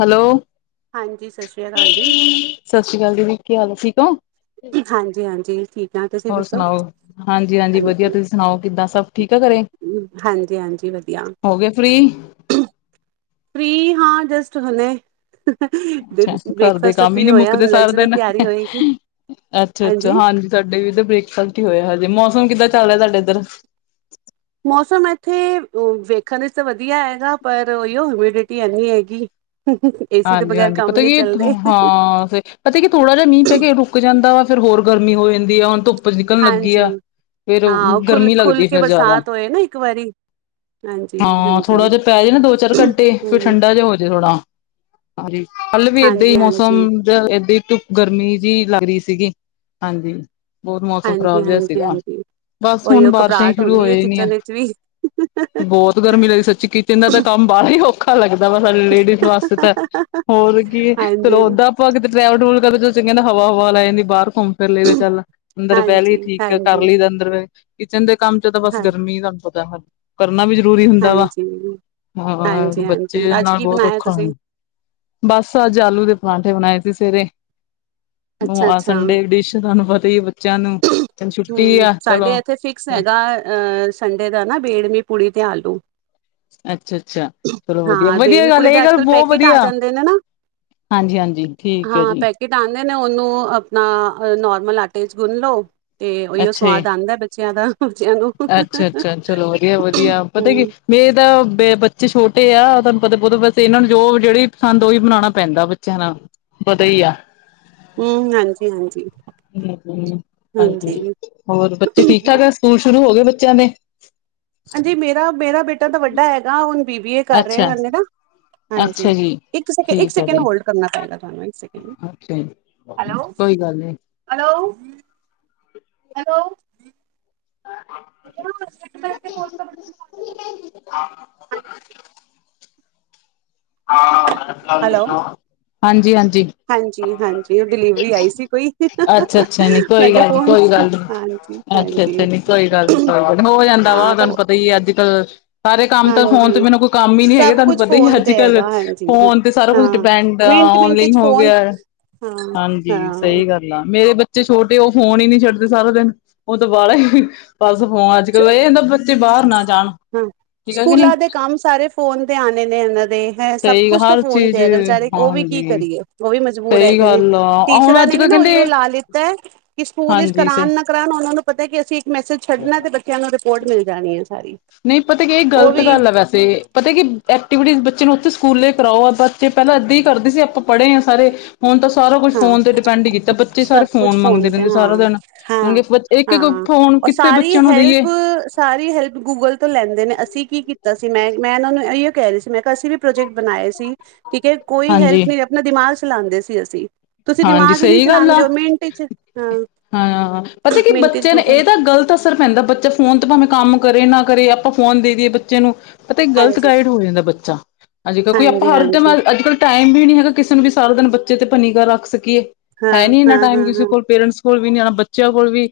Hello, ਹਾਂਜੀ ਸਤਿ ਸ਼੍ਰੀ ਅਕਾਲ ਜੀ। ਸਤਿ ਸ੍ਰੀ ਅਕਾਲ ਦੀਦੀ, ਕੀ ਹਾਲ ਹੈ ਠੀਕ ਹੋ? ਹਾਂਜੀ ਹਾਂਜੀ ਠੀਕ ਆ ਤੁਸੀਂ ਹੋਰ ਦੱਸੋ ਸੁਣਾਓ? ਹਾਂਜੀ-ਹਾਂਜੀ ਵਧੀਆ, ਤੁਸੀਂ ਸੁਣਾਓ ਕਿੱਦਾਂ ਸਭ ਠੀਕ ਆ ਘਰੇ? ਹਾਂਜੀ-ਹਾਂਜੀ ਵਧੀਆ, ਹੋਗੇ ਫ੍ਰਰੀ, ਫਰੀ ਹਾਂ, ਜਸਟ ਹੁਣੇ ਅੱਛਾ ਘਰ ਦੇ ਬ੍ਰੇਕਫਾਸਟ ਤੋਂ ਕੰਮ ਹੀ ਫਰੀ ਨੀ ਹੋਇਆ, ਹੁਣ ਲੰਚ ਦੀ ਤਿਆਰੀ ਹੋਏਗੀ। ਅੱਛਾ-ਅੱਛਾ, ਹਾਂਜੀ ਸਾਡੇ ਵੀ ਇਧਰ ਬ੍ਰੇਕਫਾਸਟ ਹੀ ਹੋਇਆ, ਹਜੇ ਮੌਸਮ ਕਿੱਦਾਂ ਚੱਲ ਰਿਹਾ ਸਾਡੇ ਇੱਧਰ ਮੌਸਮ ਇੱਥੇ ਵੇਖਣ ਵਿੱਚ ਤਾਂ ਵਧੀਆ ਹੈਗਾ, ਪਰ ਉਹੀਓ ਹਿਊਮਿਡਿਟੀ ਐਨੀ ਹੈਗੀ। ਹੂੰ, ਹਾਂਜੀ-ਹਾਂਜੀ ਪਤਾ ਕੀ ਹਾਂ, ਫੇਰ ਪਤਾ ਕਿ ਥੋੜ੍ਹਾ ਜਾ ਮੀਂਹ ਪੈ ਕੇ ਰੁਕ ਜਾਂਦਾ ਵਾ, ਫੇਰ ਹੋਰ ਗਰਮੀ ਹੋ ਜਾਂਦੀ ਆ, ਹੁਣ ਤੁਪ ਧੁੱਪ ਨਿਕਲਣ ਲੱਗੀ ਆ, ਹਾਂਜੀ ਫੇਰ ਹਾਂ ਉਹ ਖੁੱਲ ਗਰਮੀ ਖੁੱਲ ਲੱਗਦੀ ਏ ਕੇ ਫੇਰ ਜੈਦਾ। ਬਰਸਾਤ ਹੋਏ ਨਾ ਇੱਕ ਵਾਰੀ ਹਾਂਜੀ ਹਾਂ, ਹਾਂਜੀ ਥੋੜ੍ਹਾ ਜਾ ਪੈ ਜੇ ਨਾ ਦੋ-ਚਾਰ ਘੰਟੇ ਫਿਰ ਹਮ ਠੰਡਾ ਜਾ ਹੋਜੇ ਥੋੜਾ। ਹਾ ਹਾਜੀ, ਕੱਲ ਵੀ ਏਦਾਂ ਹੀ ਹਾਂਜੀ ਹਾਂਜੀ ਮੌਸਮ ਹਾਂਜੀ ਜ ਏਦਾਂ ਹੀ ਧੁੱਪ ਗਰਮੀ ਜਿ ਲੱਗ ਰੀ ਸੀਗੀ, ਹਾਂਜੀ। ਬੌਤ ਮੌਸਮ ਖ਼ਰਾਬ ਹਾਂਜੀ ਜਾ ਹਾਂਜੀ ਸੀਗਾ। ਹਾਂਜੀ ਬਸ ਹੁਣ ਉਹੀਓ ਬਾਰਿਸ਼ਾਂ ਹੀ ਘਬਰਾਹਟ ਸ਼ੁਰੂ ਹੋ ਹੁੰਦੀ ਹੈ ਜਾਨੀ ਐ, ਕਿਚਨ ਵਿੱਚ ਵੀ ਬੌਤ ਗਰਮੀ ਲੱਗਦੀ ਸੱਚੀ ਕਿ ਜੇੰਦਾ ਤਾਂ ਕੰਮ ਬਾਰ ਹੀ ਔਖਾ ਲੱਗਦਾ ਵਾ, ਸਾਡੇ ਲੇਡੀਜ਼ ਵਾਸਤੇ ਤਾਂ, ਹੋਰ ਕੀ ਚਲੋ ਹਾਂਜੀ ਔਦਾ ਅਪਾਂ ਕਿਤੇ ਟਰੈਵ ਟੂਲ ਕਰੇ ਤੋ ਚੰਗੇ ਨਾ ਹਵਾ-ਹੁਵਾ ਲਗ ਜਾਂਦੀ ਬਾਰ ਘੁੰਮ ਪੈਲੇ ਤੇ ਚੱਲ ਅੰਦਰ ਬੈਹ ਲਈ ਹਾਂਜੀ ਠੀਕ ਐ, ਕਰ ਹਾਂਜੀ ਲਈ ਦੈ ਅੰਦਰ ਬੈ ਕਿਚਨ ਦੇ ਕੰਮ ਤੇ ਤਾਂ ਬਸ ਹਾਂ ਗਰਮੀ ਤੁਹਾਨੂੰ ਪਤਾ, ਹਰ ਕਰਨਾ ਵੀ ਜ਼ਰੂਰੀ ਹੁੰਦਾ ਵਾ ਹਾਂਜੀ ਹਾਂ, ਹਾਂਜੀ ਬੱਚੇ ਹਾਂਜੀ ਅੱਜ ਨਾਲ ਕੀ ਬਹੁਤ ਬਣਾਇਆ ਔਖਾ ਤੁਸੀਂ ਬਸ ਅੱਜ ਆਲੂ ਦੇ ਪਰਾਂਠੇ ਬਣਾਏ ਸੀ ਸਵੇਰੇ। ਅੱਛਾ ਹੁੰ ਆਹ ਅੱਛਾ ਹਮ ਸੰਡੇ ਡਿਸ਼ ਤੁਹਾਨੂੰ ਪਤਾ ਈ ਏ ਬੱਚਿਆਂ ਨੂੰ, ਛੁੱਟੀ ਆ, ਚਲੋ। ਸੈਗਾ ਅ ਸੰਡੇ ਦਾ ਨਾ ਬੇੜਮੀ ਪੁੜੀ ਤੇ ਆਲੂ। ਅੱਛਾ-ਅੱਛਾ, ਚਲੋ ਵਧੀਆ ਹਾਂ ਵਧੀਆ ਬੇੜਮੀ ਗੱਲ, ਪੁੜੀ ਏਹ ਦੇ ਅੱਜ ਗੱਲ ਕੱਲ ਬਹੁਤ ਪੈਕੇਟ ਆ ਵਧੀਆ। ਜਾਂਦੇ ਨੇ ਨਾ ਹਾਂਜੀ-ਹਾਂਜੀ, ਠੀਕ ਹੈ ਜੀ। ਕਿਟ ਆਂਦੇ ਨੇ ਓਨੂੰ ਅਪਣਾ ਨੋਰਮਲ ਆਟੇ ਚ ਗੁੰਨ ਲੋ ਤੇ ਓਹੀਓ ਅੱਛਾ ਜੀ ਸਵਾਦ ਆਦੇ, ਬੱ ਚਿਆ ਦਾ ਬੱਚਿਆਂ ਨੂੰ, ਅੱਛਾ ਅੱਛਾ ਚਲੋ ਵਧੀਆ ਵਧੀਆ ਪਤਾ ਕੀ ਹੂੰ। ਮੇਰੇ ਤਾਂ ਬ-ਬੱਚੇ ਛੋਟੇ ਆ ਤੁਹਾਨੂੰ ਪਤਾ ਬੌਤਾ ਬਸ ਏਨਾਂ ਨੂੰ ਜੋ ਜੇੜੀ ਪਸੰਦ ਓਹੀ ਬਣਾਣਾ ਪੈਂਦਾ ਬੇ। ਚਨਾ ਵਧਾ ਈ ਆ। ਹੂੰ, ਹਾਂਜੀ-ਹਾਂਜੀ। ਹਾਂਜੀ, ਹੋਰ ਬੱਚੇ ਠੀਕ-ਠਾਕ ਹੈ, ਸਕੂਲ ਸ਼ੁਰੂ ਹੋਗੇ ਬੱਚਿਆਂ ਦੇ? ਹਾਂਜੀ, ਮੇਰਾ-ਮੇਰਾ ਬੇਟਾ ਤਾਂ ਵੱਡਾ ਹੈਗਾ ਹੁਣ, ਬੀ ਬੀ ਏ ਕਰ ਅੱਛਾ ਰਿਆ ਹਲੇ ਨਾ। ਹਾਂਜੀ, ਅੱਛਾ ਜੀ ਇੱਕ ਸੈਕ ਇੱਕ ਠੀਕ ਆ ਸੈਕਿੰਡ ਜੀ ਹੋਲਡ ਕਰਨਾ ਪਏਗਾ, ਤੁਹਾਨੂੰ ਇੱਕ ਸੈਕਿੰਡ। ਅੱਛਾ ਜੀ ਕੋਈ ਗੱਲ ਨੀ। ਹੈਲੋ-ਹੈਲੋ। [unintelligible] [unintelligible] ਹਾਂਜੀ-ਹਾਂਜੀ। ਹਾਂਜੀ-ਹਾਂਜੀ, ਓਹ ਡਿਲੀਵਰੀ ਆਈ ਸੀ ਕੋਈ, ਅੱਛਾ ਅੱਛਾ ਮੈਂ ਕਿਹਾ ਫੋਨ ਹਾਂਜੀ‌। ਅੱਛਾ-ਅੱਛਾ, ਨੀ ਕੋਈ ਗੱਲ ਨੀ-ਕੋਈ ਗੱਲ ਨੀ, ਹੋ ਜਾਂਦਾ ਵਾ ਹਾਂ ਤਾਂ ਤੁਹਾਨੂੰ ਪਤ ਬਈ ਅੱਜ-ਕੱਲ੍ਹ ਸਾਰੇ ਕੰਮ ਤਾਂ ਫੋਨ ਤੇ ਹਾਂਜੀ ਮੈਨੂੰ ਕੋਈ ਕੰਮ ਹੀ ਨੀ ਹੈਗੇ, ਸਭ ਤੁਹਾਨੂੰ ਕੁਛ ਪਤਾ ਹੀ ਐ ਫੋਨ ਅੱਜ ਤੇ ਜ-ਕੱਲ ਹੈਗਾ ਹਾਂਜੀ ਹਾਂ ਫੋਨ ਤੇ ਸਾਰਾ ਕੁਛ ਹਾਂ ਡਿਪੈਂਡ ਆ ਮਿੰਟ ਮਿੰਟ ਔਨਲਾਈਨ ਚ ਹੋ ਫੋਨ ਗਿਆ। ਹਾਂ ਹਾਂਜੀ, ਹਾਂ ਸਹੀ ਗੱਲ। ਨਾ, ਮੇਰੇ ਬੱਚੇ ਛੋਟੇ ਓਹ ਫੋਨ ਹੀ ਨੀ ਛੱਡਦੇ ਸਾਰਾ ਦਿਨ, ਓਹ ਤਾਂ ਬਾੜਾ ਹੀ ਵਟ ਹੁਣ, ਅੱਜ-ਕੱਲ ਏਹ ਹੁੰਦਾ ਬੱਚੇ ਬਾਰ ਨਾ ਜਾਣ, ਠੀਕ ਹੈ ਕਿ ਨਹੀ? ਕਮ ਸਾਰੇ ਫੋਨ ਤੇ ਆਣੇ ਨੇ ਹੋਹ। ਰੇ ਹੈ ਸਭ ਸਹੀ ਕੁਛ ਤਾਂ ਹਰ ਫੋਨ ਤੇ ਚੀਜ਼ ਹੈਗਾ, ਵਿਚਾਰੇ ਓਹ ਵੀ ਕੀ ਹਾਂਜੀ ਕਰੀਏ ਓਹ ਵੀ ਮਜਬੂਰ ਸਹੀ ਹੈਗੇ ਨੇ। ਗੱਲ ਆ ਹੁਣ ਟੀਚਰਾਂ ਅੱਜ ਨੇ ਵੀ ਕੱਲ ਨਾ ਓਹੀਓ ਕਹਿੰਦੇ ਲਾ ਲਿੱਤਾ ਕਿ ਸਕੂਲ ਇਚ ਹਾਂਜੀ ਸਹੀ ਕਰਾਣ ਨਾ ਕਰਾਣ ਓਹਨਾਂ ਨੂੰ ਪਤਾ ਕਿ ਅਸੀਂ ਇੱਕ ਮੈਸੇਜ ਛੱਡਣਾ ਤੇ ਬੱਚ ਚਿਆਂ ਨੂੰ ਰਿਪੋਰਟ ਮਿਲ ਜਾਣੀ ਏ ਸਾਰੀ, ਓਹ ਵੀ ਅਸੀ ਪਤਾ ਕਿ ਐਕਟੀਵਿਟੀ ਬੱਚੇ ਨੂੰ ਉੱਥੇ ਸਕੂਲੇ ਕਰਾਓ, ਬੱਚੇ ਪੈਲਾਂ ਏਦਾਂ ਹੀ ਕਰਦੇ ਸੀ, ਅਪਾਂ ਪੜ੍ਹੇ ਹਾਂ ਸਾਰੇ। ਹੁਣ ਤਾਂ ਸਾਰਾ ਕੁਛ ਹਾਂ ਫੋਨ ਤੇ ਡਿਪੈਂਡ ਕੀਤਾ, ਬੱਚੇ ਸਾਰੇ ਸਭ ਫੋਨ ਕੁਛ ਮੰਗਦੇ ਤੇ ਰੈੰਦੇ ਸਾਰਾ ਹਾਂ ਦਿਨ। ਹਾਂ ਹੁਣ ਬਚੇ ਇੱਕ-ਇੱਕ ਹਾਂ ਫੋਨ ਔਰ ਕਿ ਸਾਰੀ ਹੈਲਪ ਸਾਰੀ ਹੈਲਪ ਗੂਗਲ ਤੋਂ ਲੈਂਦੇ ਨੇ, ਅਸੀਂ ਕੀ ਕੀਤਾ ਸੀ ਮੈਂ- ਮੈਂ ਏਨਾਂ ਨੂੰ ਏਹਿਔ ਕੈਹਰੀ ਸੀ ਮੈਂ ਕਿਹਾ ਅਸੀਂ ਵੀ ਪ੍ਰੋਜੈਕਟ ਬਣਾਏ ਸੀ। ਠੀਕ ਹੈ, ਕੋਈ ਹਾਂਜੀ ਹੈਲਪ ਨੀ ਅਪਣਾ ਦਿਮਾਗ ਚਲਾੰਦੇ ਸੀ ਅਸੀਂ। ਤੁਸੀਂ ਹਾਂਜੀ ਦਿਮਾਗ ਹੀ ਨੀ ਸਹੀ ਗੱਲ ਆ ਚਲਾੰਦੇ ਹੋ ਮਿੰਟ ਇਚ, ਹਾਂ। ਹਾਂ, ਪਤਾ ਕੀ ਮਿੰਟ ਚ ਬੱਚੇ ਨੇ ਗੂਗਲ ਇਹ ਤਾਂ ਗਲਤ ਅਸਰ ਪੈਂਦਾ ਬੱਚਾ ਫੋਨ ਤੇ ਭਾਵੇਂ ਕੰਮ ਕਰੇ ਨਾ ਕਰੇ ਆਪਾਂ ਫੋਨ ਦੇ ਦੀਈਏ ਬੱਚੇ ਨੂੰ। ਪਤਾ, ਗਲਤ ਹਾਂਜੀ ਗਾਈਡ ਹੋ ਜਾਂਦਾ ਬੱਚਾ ਹਾਂਜੀ, ਕਿਉਂਕਿ ਆਪਾਂ ਹਰ ਟਾਈਮ ਅੱਜ-ਕੱਲ੍ਹ ਟਾਈਮ ਵੀ ਨੀ ਹੈਗਾ ਕਿਸੇ ਨੂੰ ਵੀ ਸਾਰਾ ਦਿਨ ਬੱਚੇ ਤੇ ਉਪਰ ਨਿਗਾਹ ਰੱਖ ਸਕੀਏ, ਹਾਂ ਹੈਨੀ ਇੰਨਾ ਹਾਂ ਟਾਈਮ ਹਾਂ ਕਿਸੇ ਹਾਂ ਕੋਲ ਪੇਰੈਂਟਸ ਕੋਲ ਵੀ ਨੀ ਜਾਣਾ ਬੱਚਿਆਂ ਕੋਲ ਵੀ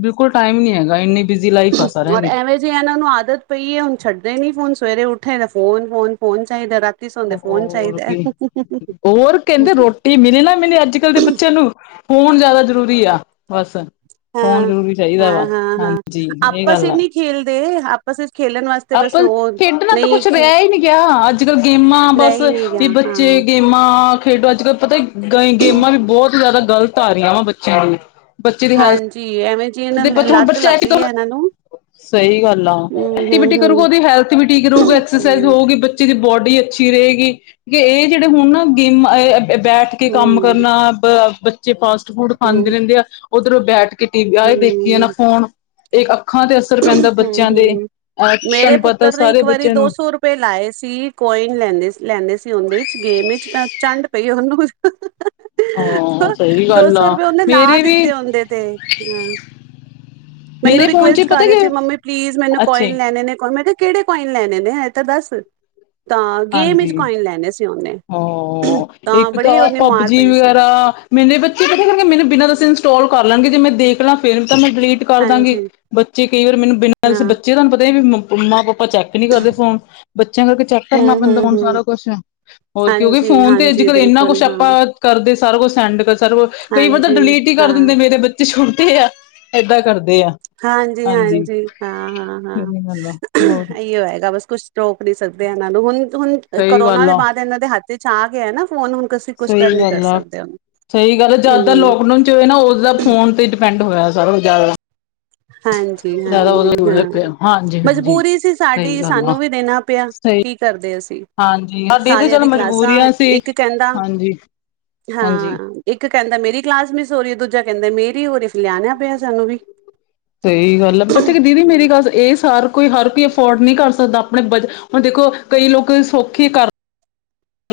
ਬਿਲਕੁਲ ਟਾਈਮ ਨੀ ਹੈਗਾ ਇੰਨੀ ਬਿਜ਼ੀ ਲਾਈਫ ਆ ਸਾਰਿਆਂ ਔਰ ਦੀ। ਐਵੇਂ ਜੇ ਇਹਨਾਂ ਨੂੰ ਆਦਤ ਪਈ ਹੈ ਹੁਣ ਛੱਡਦੇ ਨੀ ਫੋਨ ਸਵੇਰੇ ਉੱਠੇ ਫੋਨ-ਫੋਨ-ਫੋਨ ਚਾਹੀਦਾ ਰਾਤ ਹੋਰ ਕੀ ਹੋਰ ਕਹਿੰਦੇ ਚਾਹੀਦਾ ਰੋਟ ਟੀ ਮਿਲੇ ਨਾ ਮਿਲੇ ਅੱਜ-ਕੱਲ੍ਹ ਦੇ ਬੱਚਿਆਂ ਨੂੰ ਫੋਨ ਜ਼ਿਆਦਾ ਜ਼ਰੂਰੀ ਆ ਬਸ। ਫੋਨ ਹਾਂ ਜ਼ਰੂਰੀ ਚਾਹੀਦਾ ਵਾ ਹਾਂ ਹਾਂ ਹਾਂ ਹਾਂਜੀ, ਇਹ ਆਪਸ ਗੱਲ ਆ। ਨਹੀਂ ਖੇਲਦੇ ਆਪਸ ਵਿੱਚ ਖੇਲਣ ਵਾਸਤੇ ਬਸ ਆਪਾਂ, ਉਹ ਖੇਡਣਾ ਤਾਂ ਨਹੀਂ ਕੁਛ ਖੇ ਰੈਹੀ ਨੀ ਗਿਆ ਅੱਜ-ਕੱਲ ਗੇਮਾਂ ਰਹਿ ਬਸ ਹੀ ਨਹੀਂ ਗਿਆ ਵੀ ਬੱਚੇ ਹਾਂ ਗੇਮਾਂ ਖੇਡੋ ਅੱਜ-ਕੱਲ ਪਤਾ ਗ ਗੇਮਾਂ ਵੀ ਬਹੁਤ ਜ਼ਿਆਦਾ ਗ਼ਲਤ ਆ ਰਹੀਆਂ ਵਾ ਬੱਚਿਆਂ ਨੂੰ। ਹਾਂਜੀ, ਐਵੇਂ ਜੀ ਹੁਣ ਲੱਤ ਬੱਚਾ ਲੱਗਈ ਹੈ ਇਹਨਾਂ ਨੂੰ। ਸਹੀ ਗੱਲ ਆ ਹਮ ਐਕਟੀਵਿਟੀ ਹਮ ਕਰੂਗਾ ਹਮ ਉਹਦੀ ਹੈਲਥ ਵੀ ਠੀਕ ਰਹੇਗਾ ਐਕਸਜ਼ ਹਮ ਹੋਊਗੀ ਬਚ ਬੱਚੇ ਦੀ ਬੋਡੀ ਅੱਛੀ ਰਹੇਗੀ ਕਿਉ ਇਹ ਜਿਹੜੇ ਹੁਣ ਨਾ ਗੇਮਾਂ ਬੈਠ ਕੇ ਕੰਮ ਹਮ ਕਰਨਾ ਬ ਬੱਚੇ ਫਾਸਟ-ਫੂਡ ਖਾਂਦੇ ਹਮ ਰਹਿੰਦੇ ਆ ਉੱਧਰੋਂ ਬੈਠ ਕੇ ਟੀ ਵੀ ਆਏ ਦੇਖੀਏ ਨਾ ਹਮ ਫੋ ਹੁਣ ਇੱਕ ਅੱਖਾਂ ਤੇ ਅਸਰ ਪੈਂਦਾ ਬੱਚਿਆਂ ਹਮ ਦੇ ਹਮ ਅਹ ਤੁਹਾਨੂੰ ਪਤਾ ਸਾਰੇ ਬੱਚਿਆਂ ਨੂੰ ਪੇ ਲਾਏ ਸੀ ਕੋਇਨ ਲੈਂਦੇ ਲੈਂਦੇ ਸੀ ਉਹਦੇ ਚ ਗੇਮ ਵਿੱਚ ਚੰਡ ਪਈ ਉਹਨੂੰ ਹਾਂ ਸਹੀ ਦੋ ਗੱਲ ਸੌ ਆ ਰੁਪਏ ਉਹਨੇ ਲਾ ਮੇਰੇ ਵੀ ਦਿੱਤੇ ਉਂਦੇਤੇ। ਮੈਨੂੰ ਮੇਰੇ ਫੋਨ ਚ ਰਿਕੁਐਸਟ ਕਰ ਪਤਾ ਰਿ ਕੀ ਤੇ ਮੰਮੀ ਪਲੀਜ਼ ਮੈਨੂੰ ਅੱਛੇ ਕੋਇਨ ਲੈਣੇ ਨੇ ਕੋ ਮੈਂ ਕਿਹੜੇ ਕੋਇਨ ਲੈਣੇ ਨੇ ਤਾਂ ਦੱਸ। ਤਾਂ ਗੇਮ ਵਿੱਚ ਹਾਂਜੀ ਕੋਇਨ ਲੈਣੇ ਸੀ ਉਹਨੇ। ਹਾਂ ਇੱਕ ਤਾਂ ਬੜੀ ਉਹਨੇ ਮਾਰ ਪਬਜੀ ਪਈ ਸੀ ਵਗੈਰਾ ਮੇਰੇ ਬੱਚੇ ਪਤਾ ਕਰਗੇ ਮੈਨੂੰ ਬਿਨਾਂ ਦਸੀਂ ਇੰਸਟਾਲ ਕਰ ਲੈਣਗੇ ਜੇ ਮੈਂ ਦੇਖ ਲਾਂ ਫਿਰ ਤਾਂ ਮੈਂ ਡਿਲੀਟ ਕਰਦਾਂਗੇ। ਹਾਂਜੀ ਬੱਚੇ ਕਈ ਵਾਰ ਮੈਨੂੰ ਬਿਨਾਂ ਦਸੇ ਹਾਂ ਬੱਚੇ ਤੁਹਾਨੂੰ ਪਤਾ ਵੀ ਮਮਾ-ਪਾਪਾ ਚੈੱਕ ਨੀ ਕਰਦੇ ਫੋਨ ਬੱਚਿਆਂ ਕਰਕੇ ਚੈੱਕ ਹੂੰ ਕਰਨਾ ਹੂੰ ਪੈਂਦਾ ਹੁਣ ਹੂੰ ਸਾਰਾ ਕੁਛ। ਹੋਰ ਕਿਉਂਕਿ ਹਾਂਜੀ ਫੋਨ ਤੇ ਹਾਂਜੀ ਅੱਜ-ਕੱਲ ਇਨਾ ਬਿਲਕੁਲ ਕੁਛ ਹਾਂ ਆਪਾਂ ਕਰਦੇ ਸਾਰਾ ਕੁਛ ਸੈਂਡ ਕਰ ਸਾਰਾ ਕੁਛ ਕਈ ਵਾਰ ਤਾਂ ਹਾਂਜੀ ਡਿਲੀਟ ਹੀ ਕਰ ਹਾਂ ਦਿੰਦੇ। ਮੇਰੇ ਬੱਚੇ ਛੋਟੇ ਆ ਏਦਾਂ ਕਰਦੇ ਆ ਹਾਂਜੀ, ਹਾਂਜੀ ਹਾਂ, ਹਾਂ, ਸਹੀ ਗੱਲ ਆ ਹੋਰ ਹਾਂ ਏਈ ਹੈਗਾ ਬਸ ਕੁਛ ਰੋਕ ਨੀ ਸਕਦੇ ਇਹਨਾਂ ਨੂੰ ਹੁਣ, ਹੁਣ ਸਹੀ ਕਰੋਨਾ ਗੱਲ ਦੇ ਆ ਬਾਅਦ ਇਹਨਾਂ ਦੇ ਹੱਥ ਚ ਆ ਗਿਆ ਨਾ ਫੋਨ ਹੁਣ ਕੁਛ ਕਰ ਸਹੀ ਨੀ ਕਰ ਗੱਲ ਆ- ਸਕਦੇ ਉਹਨੂੰ ਸਹੀ ਗੱਲ ਆ ਜਿਆਦਾਤਰ ਹੂੰ ਲੋਕਡਾਊਨ ਨਾ ਉਸਦਾ ਫੋਨ ਤੇ ਡਿਪੈਂਡ ਹੋਇਆ ਸਾਰਾ ਕੁ ਜ਼ਿਆਦਾ ਹਾਂਜੀ, ਜ਼ਿਆਦਾ ਹਾਂਜੀ ਉਹਦੇ ਹਾਂ ਪਿਆ ਹਾਂਜੀ ਹਾਂਜੀ ਮਜਬੂਰੀ ਸੀ ਸਹੀ ਸਾਡੀ ਗੱਲ ਆ ਸਾਨੂੰ ਵੀ ਦੇਣਾ ਪਿਆ। ਸਹੀ ਕੀ ਕਰਦੇ ਅਸੀਂ ਹਾਂਜੀ ਸਾਡੀ ਤੇ ਸਾਰਿਆਂ ਚੱਲ ਦੀ ਕਲਾਸਾਂ ਮਜਬੂਰੀਆਂ ਸੀ ਇੱਕ ਕਹਿੰਦਾ ਹਾਂਜੀ ਹਾਂ ਹਾਂਜੀ ਇੱਕ ਕਹਿੰਦਾ ਮੇਰੀ ਕਲਾਸ ਮਿਸ ਹੋ ਰਹੀ ਹੈ ਦੂਜਾ ਕਹਿੰਦਾ ਮੇਰੀ ਹੋ ਰਹੀ ਫ ਲਿਆਣਿਆ ਪਿਆ ਸਾਨੂੰ ਵੀ ਸਹੀ ਗੱਲ ਹੈ ਬੱਚ ਦੀਦੀ ਮੇਰੀ ਗੱਲ ਇਹ ਸਾਰ ਕੋਈ ਹਰ ਕੋਈ ਅਫੋਰਡ ਨਹੀਂ ਕਰ ਸਕਦਾ। ਆਪਣੇ ਬ ਹੁਣ ਦੇਖੋ ਕਈ ਲੋਕ ਸੌਖੇ ਕਰ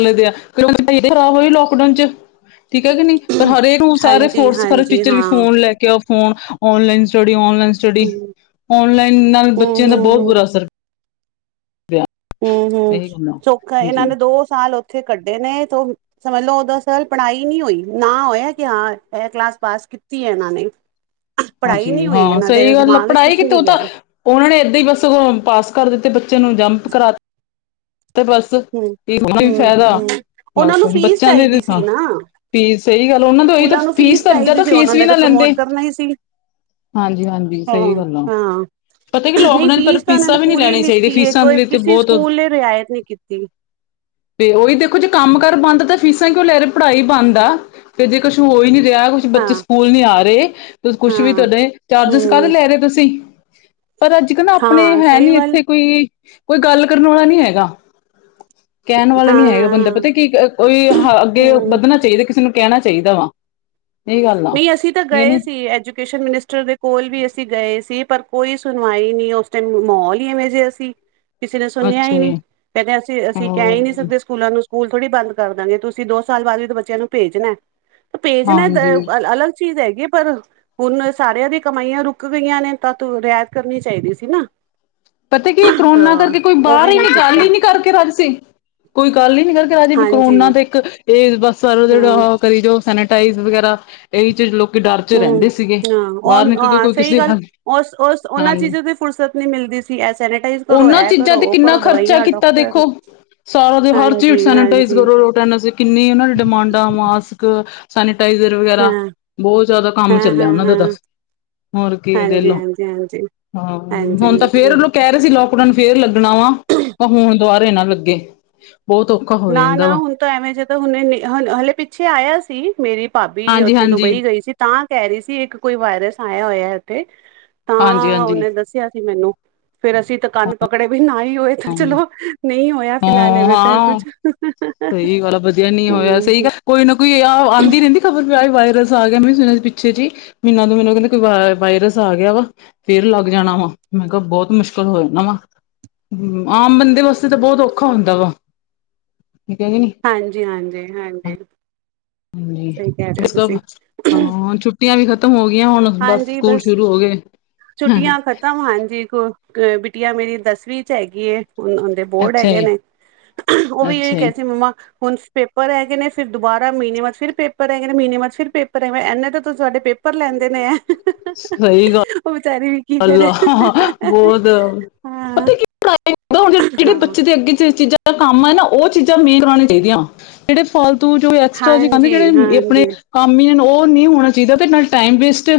ਚ ਆ ਕਰੋ ਖਰਾਬ ਹੋ ਲਾਡਾਊਨ ਚ ਠੀਕ ਹੈ ਕਿ ਨੀ ਪਰ ਹਰੇਕ ਨੂੰ ਸਾਰੇ ਹਾਂਜੀ ਫੋਰਸ ਹਰ ਹਾਂਜੀ ਟੀਚਰ ਵੀ ਹਾਂ ਫੋਨ ਲੈ ਕੇ ਆ ਫੋਨ ਓਨਲਾਈਨ ਸਟੱਡੀ ਓਣਲਾਈਨ ਚੜੀ ਹੂੰ ਔਨਲਾਈਨ ਨਾਲ ਬੱਚਿਆਂ ਹੂੰ ਦਾ ਬਹੁਤ ਹੂੰ ਬੁਰਾ ਅਸਰ ਪਿਆ ਹੂੰ, ਹੂੰ, ਇਹੀ ਗੱਲ ਆ। ਸੁਖ ਹਾਂਜੀ ਇਹਨਾਂ ਨੇ ਦੋ ਸਾਲ ਉੱਥੇ ਕੱਢੇ ਨੇ ਤ ਸਮਝ ਲਓ ਉਦ ਸਰ ਪੜ੍ਹਾਈ ਨਈ ਹੋਈ ਨਾ ਹੋਇਆ ਕਿ ਹਾਂ ਇਹ ਕਲਾਸ ਪਾਸ ਕੀਤੀ ਐ ਇਹਨਾਂ ਨੇ। ਪੜ੍ਹਾਈ ਹਾਂਜੀ, ਨਹੀਂ ਹੋਈ ਹਾਂ ਇਹਨਾਂ ਸਹੀ ਦੇ ਗੱਲ ਆ, ਦਿਮਾਗ ਵਿੱਚ ਪੜ੍ਹਾਈ ਕੁਛ ਕਿ ਨਹੀਂ ਤੂੰ ਤਾਂ ਗਿਆ ਉਹਨਾਂ ਨੇ ਏਦਾਂ ਹੀ ਬਸ ਪਾਸ ਕਰ ਦਿੱਤੇ ਬੱਚੇ ਨੂੰ ਜੰਪ ਕਰਾ ਤੇ ਬਸ ਹੂੰ, ਇਹ ਵੀ ਹੂੰ, ਫਾਇਦਾ ਹੂੰ ਉਹਨਾਂ ਬਸ ਨੂੰ ਫੀਸ ਬੱਚਿਆਂ ਦੀ ਚਾਹੀਦੀ ਸਾਂ ਸੀ ਨਾ ਫੀਸ ਸਹੀ ਗੱਲ ਉਹਨਾਂ ਦੇ ਉਹੀ ਤਾਂ ਸਕੂਲਾਂ ਨੂੰ ਫੀਸ ਤਾਂ ਅਦ ਚਾਹੀਦੀ ਤਾਂ ਸੀ ਫੀਸ ਉਹਨਾਂ ਵੀ ਨੇ ਨਾ ਤਾਂ ਲੈਂਦੇ। ਪ੍ਰਮੋਟ ਕਰਨਾ ਹੀ ਸੀ। ਹਾਂਜੀ, ਹਾਂਜੀ ਸਹੀ ਹਾਂ। ਗੱਲ ਆ। ਹਾਂ ਪਤਾ ਕੀ ਨਹੀਂ ਲੋਕਡਾਊਨ ਪਰ ਫੀਸ ਤਾਂ ਉਹਨਾਂ ਫੀਸਾਂ ਨੇ ਵੀ ਨਹੀਂ ਪੂਰੀ ਲੈਣੀਆਂ ਚਾਹੀਦੀਆਂ ਲਿੱਤੀ ਏ ਫੀਸਾਂ ਦੇ ਕੋਈ ਲਈ ਕਿਸੇ ਬਹੁਤ ਸਕੂਲ ਨੇ ਰਿਆਇਤ ਨ ਕੀਤੀ ਤੇ ਉਹੀ ਦੇਖੋ ਜੇ ਕੰਮ ਕਾਰ ਬੰਦ ਤਾਂ ਫੀਸਾਂ ਕਿਉਂ ਲੈ ਰਹੇ। ਪੜ੍ਹਾਈ ਬੰਦ ਆ ਤੇ ਜੇ ਕੁਛ ਹੋਈ ਨੀ ਰਿਹਾ ਬੱਚੇ ਹਾਂ, ਸਕੂਲ ਨੀ ਆ ਰਹੇ ਕੁਛ ਵੀ ਹਾਂ, ਤੁਹਾਡੇ ਚਾਰਜਿਸ ਕਾਹਦੇ ਹੂੰ, ਲੈ ਰਹੇ ਤੁਸੀਂ? ਪਰ ਅੱਜ ਕੱਲ ਨਾ ਆਪਣੇ ਹਾਂ ਹੈ ਸਹੀ ਨੀ ਗੱਲ ਇੱਥੇ ਕੋਈ ਕੋਈ ਗੱਲ ਕਰਨ ਵਾਲਾ ਨੀ ਹੈਗਾ। ਕਹਿਣ ਵਾਲਾ ਨੀ ਹੈਗਾ ਬੰਦਾ। ਹਾਂ, ਪਤਾ ਕੀ, ਕੋਈ ਹਾਂ, ਹ ਅੱਗੇ ਹੂੰ। ਵੱਧਣਾ ਚਾਹੀਦਾ ਕਿਸੇ ਨੂੰ ਕਹਿਣਾ ਚਾਹੀਦਾ ਵਾ। ਇਹ ਗੱਲ ਆ ਨਹੀਂ ਅਸੀਂ ਤਾਂ ਇਹ ਗਏ ਨੀ ਸੀ। ਐਜ ਮਨਿਸਟਰ ਦੇ ਕੋਲ ਵੀ ਅਸੀਂ ਗਏ ਸੀ। ਪਰ, ਕੋਈ ਸੁਣਵਾਈ ਨਹੀਂ ਉਸ ਟਾਈਮ ਮਾਹੌਲ ਹੀ ਐਵੇਂ ਜਿਹਾ ਅਸੀਂ ਕਿਸੇ ਨੇ ਸੁਣਿਆ ਅੱਛਾ ਹੀ ਨਹੀਂ ਜੀ ਕਹਿੰਦੇ। ਅਸੀਂ, ਅਸੀਂ ਕਹਿ ਹੀ ਨਹੀਂ ਹਾਂ ਸਕਦੇ। ਸਕੂਲਾਂ ਨੂੰ ਸਕੂਲ ਥੋੜੀ ਬੰਦ ਕਰ ਦਾਂਗੇ। ਤੁਸੀਂ ਦੋ ਸਾਲ ਬਾਅਦ ਵੀ ਬੱਚਿਆਂ ਨੂੰ ਭੇਜਣਾ ਭੇਜਣਾ ਹਾਂਜੀ ਅਲੱਗ ਚੀਜ਼ ਹੈਗੀ ਪਰ ਹੁਣ ਸਾਰਿਆਂ ਦੀ ਕਮਾਈਆਂ ਰੁਕ ਗਈਆਂ ਨੇ। ਤਾਂ ਤੂੰ ਰਿਆਇਤ ਕਰਨੀ ਚਾਹੀਦੀ ਸੀ ਨਾ। ਪਤਾ ਕੀ ਕਰੋਨਾ ਤਾਂ ਕਰਕੇ ਕੋਈ ਉਹ ਬਾਹਰ ਵੀ ਹੀ ਨੀ ਗੱਲ ਕੀਤਾ ਹੀ ਨੀ ਕਰਕੇ ਰੱਜ ਸੀ। ਕੋਈ ਗੱਲ ਹੀ ਨੀ ਕਰਕੇ ਜੀ ਵੀ ਕੋ ਹਾਂਜੀ ਕਰੋਨਾ ਤੇ ਇੱਕ ਇਹ ਬਸ ਸਾਰਾ ਹਾਂ ਜਿਹੜਾ ਕਰੀ ਜਾਉ ਸੈਨੇਟਾਈਜ਼ ਵਗੈਰਾ ਇਹੀ ਚ ਡਰ ਹੂੰ, ਰਹਿੰਦੇ ਸੀਗੇ ਹਾਂ ਬਾਹਰ ਨਿਕਲ ਕੇ ਓਹ ਕੋਈ ਸਹੀ ਕਿਸੇ ਗੱਲ ਉਸ, ਉਸ ਉਹਨਾਂ ਹਾਂਜੀ ਚੀਜ਼ਾਂ ਤੇ ਫੁਰਸਤ ਨੀ ਮਿਲਦੀ ਸੀ ਇਹ ਸੈਨੇਟਾਈਜ਼ ਕਰੋ ਉਹਨਾਂ ਇਹ ਚੀਜ਼ਾਂ ਕਰੋ ਤੇ ਉਹ ਕਿੰਨਾ ਕਰੋ ਖਰਚਾ ਦਵਾਈਆਂ ਕੀਤਾ ਡਾਕਟਰ ਦੇਖੋ। ਸਾਰਾ ਦੇ ਹਰ ਹਾਂਜੀ ਚੀਜ਼ ਸੈਨਟਾਈਜ਼ ਹਾਂਜੀ ਕਰੋ ਰੋ ਸੀ ਕਿੰਨੀ ਉਹਨਾਂ ਦੀ ਡਿਮਾਂਡਾਂ ਮਾਸਕ ਸੈਨਟਾਈਜ਼ਰ ਹਾਂ ਵਗੈਰਾ ਬਹੁਤ ਜ਼ਿਆਦਾ ਕੰਮ ਹਾਂ ਚੱਲਿਆ ਹਾਂ ਉਹਨਾਂ ਦਾ ਤਾਂ ਹਾਂ ਹੋਰ ਕੀ ਦੇਖ ਹਾਂਜੀ ਲੋ, ਹਾਂਜੀ ਹਾਂਜੀ ਹਾਂ ਹਾਂਜੀ ਹੁਣ ਤਾਂ ਫੇਰ ਹਾਂਜੀ ਲ ਕਹਿ ਰਹੇ ਸੀ ਲੋਕਡਾਊਨ ਫੇਰ ਲੱਗਣਾ ਵਾ। ਪਰ ਹੁਣ ਦੁਬਾਰੇ ਨਾ ਲੱਗੇ ਬਹੁਤ ਔਖੇ ਨਾ, ਨਾ ਹੁਣ ਤਾਂ ਐਵੇਂ ਜਿਵੇਂ, ਤਾਂ ਹੁ ਹ ਹਲੇ ਪਿੱਛੇ ਆਇਆ ਸੀ ਮੇਰੀ ਭਾਬੀ ਹਾਂਜੀ ਉੱਥੇ ਹਾਂਜੀ ਦੁਬਈ ਗਈ ਸੀ। ਤਾਂ, ਕਹਿ ਰਹੀ ਸੀ ਇੱਕ ਕੋਈ ਵਾਇਰਸ ਆਇਆ ਹੋਇਆ ਉੱਥੇ। ਹਾਂਜੀ ਤਾਂ ਹਾਂਜੀ ਉਹਨੇ ਦੱਸਿਆ ਸੀ ਮੈਨੂੰ ਫੇਰ ਅਸੀਂ ਤਾਂ ਕੰਨ ਪਕੜੇ ਵੀ ਨਾ ਨਹੀਂ ਹੋਏ ਤਾਂ ਹਾਂਜੀ ਚਲੋ ਨਹੀਂ ਹੋਇਆ ਹਾਂ ਫਿਲਹਾਲਵੇ ਤੇ ਹਾਂ ਕੁਛ ਸਹੀ ਗੱਲ ਆ ਵਧੀਆ ਨੀ ਹੋਇਆ। ਸਹੀ ਗੱਲ ਕੋਈ ਨਾ ਕੋਈ ਆਹ ਆਉਂਦੀ ਰਹਿੰਦੀ ਖ਼ਬਰ ਵਿਆ ਵਾਇਰਸ ਆ ਗਿਆ। ਮੈਂ ਸੁਣਿਆ ਸੀ ਪਿੱਛੇ ਜ ਮਹੀਨਾ ਤੋਂ ਮੈਨੂੰ ਕਹਿੰਦੇ ਕੋਈ ਵਾਇਰਸ ਆ ਗਿਆ ਵਾ ਫੇਰ ਲੱਗ ਜਾਣਾ ਵਾ। ਮੈਂ ਕਿਹਾ ਬਹੁਤ ਮੁਸ਼ਕਿਲ ਹੋ ਜਾ ਨਾ ਵਾ। ਹੂੰ, ਆਮ ਬੰਦੇ ਵਾਸਤੇ ਤਾਂ ਬਹੁਤ ਔਖਾ ਹੁੰਦਾ ਵਾ। ਗਈ। ਹਾਂਜੀ ਹਾਂਜੀ ਹਾਂਜੀ ਸਹੀ ਕਹਿ ਰਹੇ ਹੋ ਤੁਸੀਂ ਹਾਂ ਹਾਂ ਛੁੱਟੀਆਂ ਵੀ ਖ਼ਤਮ ਹੋ ਗਈਆਂ ਹੁਣ ਬਸ ਸਕੂਲ ਸ਼ੁਰੂ ਹੋ ਗਏ। ਛੁੱਟੀਆਂ ਖ਼ਤਮ ਹਾਂਜੀ ਕੋ ਅ ਬਿਟਿਆ ਮੇਰੀ ਦਸਵੀਂ ਚ ਹੈਗੀ ਏ। ਦੇ ਬੋਰਡ ਅੱਛਾ ਹੈਗੇ ਜੀ, ਨੇ ਉਹ ਵੀ ਇਹ ਹੀ ਅੱਛਾ ਕਹਿ ਜੀ, ਰਹੀ ਸੀ ਮੰਮਾ ਹੁਣ ਪੇਪਰ ਹੈਗੇ ਨੇ ਫਿਰ ਦੁਬਾਰਾ ਮਹੀਨੇ ਬਾਅਦ ਫਿਰ ਪੇਪਰ ਹੈਗੇ ਨੇ ਮਹੀਨੇ ਬਾਅਦ ਫਿਰ ਪੇਪਰ ਹੈਗੇ ਇੰਨੇ ਤਾਂ ਤੁਂ ਸਾਡੇ ਪੇਪਰ ਲੈਂਦੇ। ਦੇ ਨੇ ਆ। ਸਹੀ ਗੱਲ ਉਹ ਵਿਚਾਰੇ ਵੀ ਕਰੇ ਅੱਲਾ ਬਹੁਤ। ਹਾਂ ਪਤਾ ਕੀਆ ਜਿਹੜੇ ਹਾਂ ਬੱਚੇ ਦੇ ਅੱਗੇ ਚ ਇਹ ਚੀਜ਼ਾਂ ਕੰਮ ਹੈ ਨਾ ਉਹ ਚੀਜ਼ਾਂ ਮੇਨ ਕਰਾਉਣੀਆਂ ਚਾਹੀਦੀਆਂ ਜਿਹੜੇ ਫਾਲਤੂ ਜੋ ਐਕਸਟਰਾ ਕਹਿੰਦੇ ਹਾਂਜੀ ਜਿਹੜੇ ਆਪਣੇ ਹਾਂਜੀ ਕੰਮ ਹੀ ਉਹ ਨਹੀਂ ਹੋਣਾ ਚਾਹੀਦਾ ਤੇ ਨਾਲ ਟਾਈਮ ਵੇਸਟ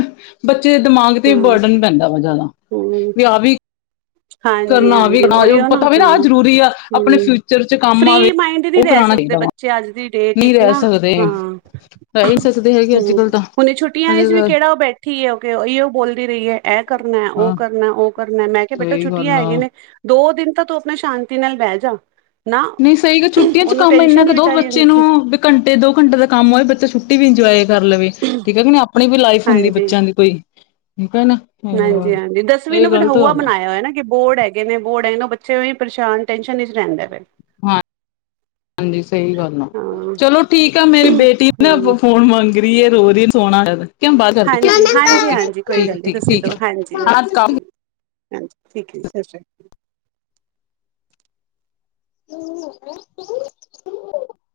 ਬੱਚੇ ਦੇ ਦਿਮਾਗ ਤੇ ਹਾਂ ਬਰਡਨ ਪੈਂਦਾ। ਜਿਆਦਾ ਹਮ ਵੀ ਆਹ ਵੀ। ਹਾਂਜੀ, ਕਰਨਾ ਆਹ ਵੀ ਹਾਂਜੀ ਕਰਨਾ ਉਹੀਓ ਨਾ ਪਤਾ ਵੀ ਹਾਂ ਆਹ ਜ਼ਰੂਰੀ ਆ ਆਪਣੇ ਹਮ ਫਿਊਚਰ ਚ ਕੰਮ ਫ੍ਰਰੀ ਆਵੇ। ਮਾਈੰਡ ਨਹੀਂ ਉਹ ਰਹਿ ਕਰਾਉਣਾ ਸਕਦੇ ਬੱਚੇ। ਚਾਹੀਦਾ ਵਾ ਬੱਚੇ ਅੱਜ ਦੀ ਡੇਟ ਨਹੀਂ ਵਿਚ ਰਹਿ ਨਾ ਸਕਦੇ ਹਾਂ। ਰਹਿ ਹੀ ਸਕਦੇ ਹੈਗੇ ਅੱਜ ਹਮ ਕੱਲ ਤਾਂ। ਹੁਣ ਛੁਟੀਆਂ ਅਜੇ ਵਿੱਚ ਵੀ ਤਾਂ ਕਿਹੜਾ ਉਹ ਬੈਠੀ ਆ ਕਿ ਉਹੀਓ। ਬੋਲਦੀ ਰਹੀ ਹੈ ਇਹ ਕਰਨਾ ਉਹ ਹਾਂ ਕਰਨਾ ਉਹ ਕਰਨਾ ਮੈਂ ਕਿਹਾ ਬੇਟਾ ਸਹੀ ਛੁੱਟੀਆਂ ਗੱਲ ਆ। ਹੈਗੀਆਂ ਨੇ। ਦੋ ਦਿਨ ਤਾਂ ਤੂੰ ਆਪਣੇ ਸ਼ਾਂਤੀ ਨਾਲ ਬਹਿ ਜਾ। ਨਾ ਨਹੀਂ ਸਹੀ ਗ ਛੁੱਟੀਆਂ ਚ ਉਹਨੂੰ ਕੰਮ ਇੰਨਾ ਟੈਨਸ਼ਨ ਹੀ ਕੁ ਦੋ ਵਿਚਾਰੀ ਬੱਚੇ ਹੁੰਦੀ ਸੀ ਨੂੰ ਘੰਟੇ ਦੋ ਘੰਟੇ ਦਾ ਕੰਮ ਹੋਵੇ ਬੱਚਾ ਛੁੱਟੀ ਵੀ ਇੰਜੋਏ ਕਰ ਲਵੇ ਠੀਕ ਹੈ ਕਿ ਨਹੀਂ ਆਪਣੀ ਵੀ ਲਾਈਫ ਹੁੰਦੀ ਬੱਚਿਆਂ ਦੀ ਕੋਈ ਠੀਕ ਹੈ ਨਾ ਹਾਂਜੀ-ਹਾਂਜੀ, ਦਸਵੀਂ ਇਹ ਨੂੰ ਫਿਰ ਗ਼ਲਤ ਹੁਆ ਗੱਲ ਆ ਬਣਾਇਆ ਹੋਇਆ ਨਾ ਕਿ ਬੋਰਡ ਹੈਗੇ ਨੇ ਬੋਰਡ ਹੈਗੇ ਉਹ ਬੱਚੇ ਵੀ ਪਰੇਸ਼ਾਨ ਟੈਨਸ਼ਨ ਵਿਚ ਰਹਿੰਦੇ ਨੇ। ਹਾਂ ਹਾਂਜੀ ਸਹੀ ਗੱਲ ਆ, ਹਾਂ ਚਲੋ ਠੀਕ ਆ ਮੇਰੀ ਬੇਟੀ ਨਾ ਆਪਾਂ ਹੂੰ ਫੋਨ ਮੰਗਦੀ। ਬਈ ਏ ਰੋਜ਼ ਹੀ ਸੋਹਣਾ ਹਾਂਜੀ-ਹਾਂਜੀ-ਹਾਂਜੀ ਕੋਈ ਗੱਲ ਨੀ ਠੀਕ ਤੁਸੀਂ ਠੀਕ ਦਓ ਹੈ ਹਾਂਜੀ ਹਾਂ ਵਧੀਆ ਹਾਂਜੀ ਠੀਕ ਹੈ ਜੀ, ਸਤਿ ਸ਼੍ਰੀ ਅਕਾਲ। [inaudible]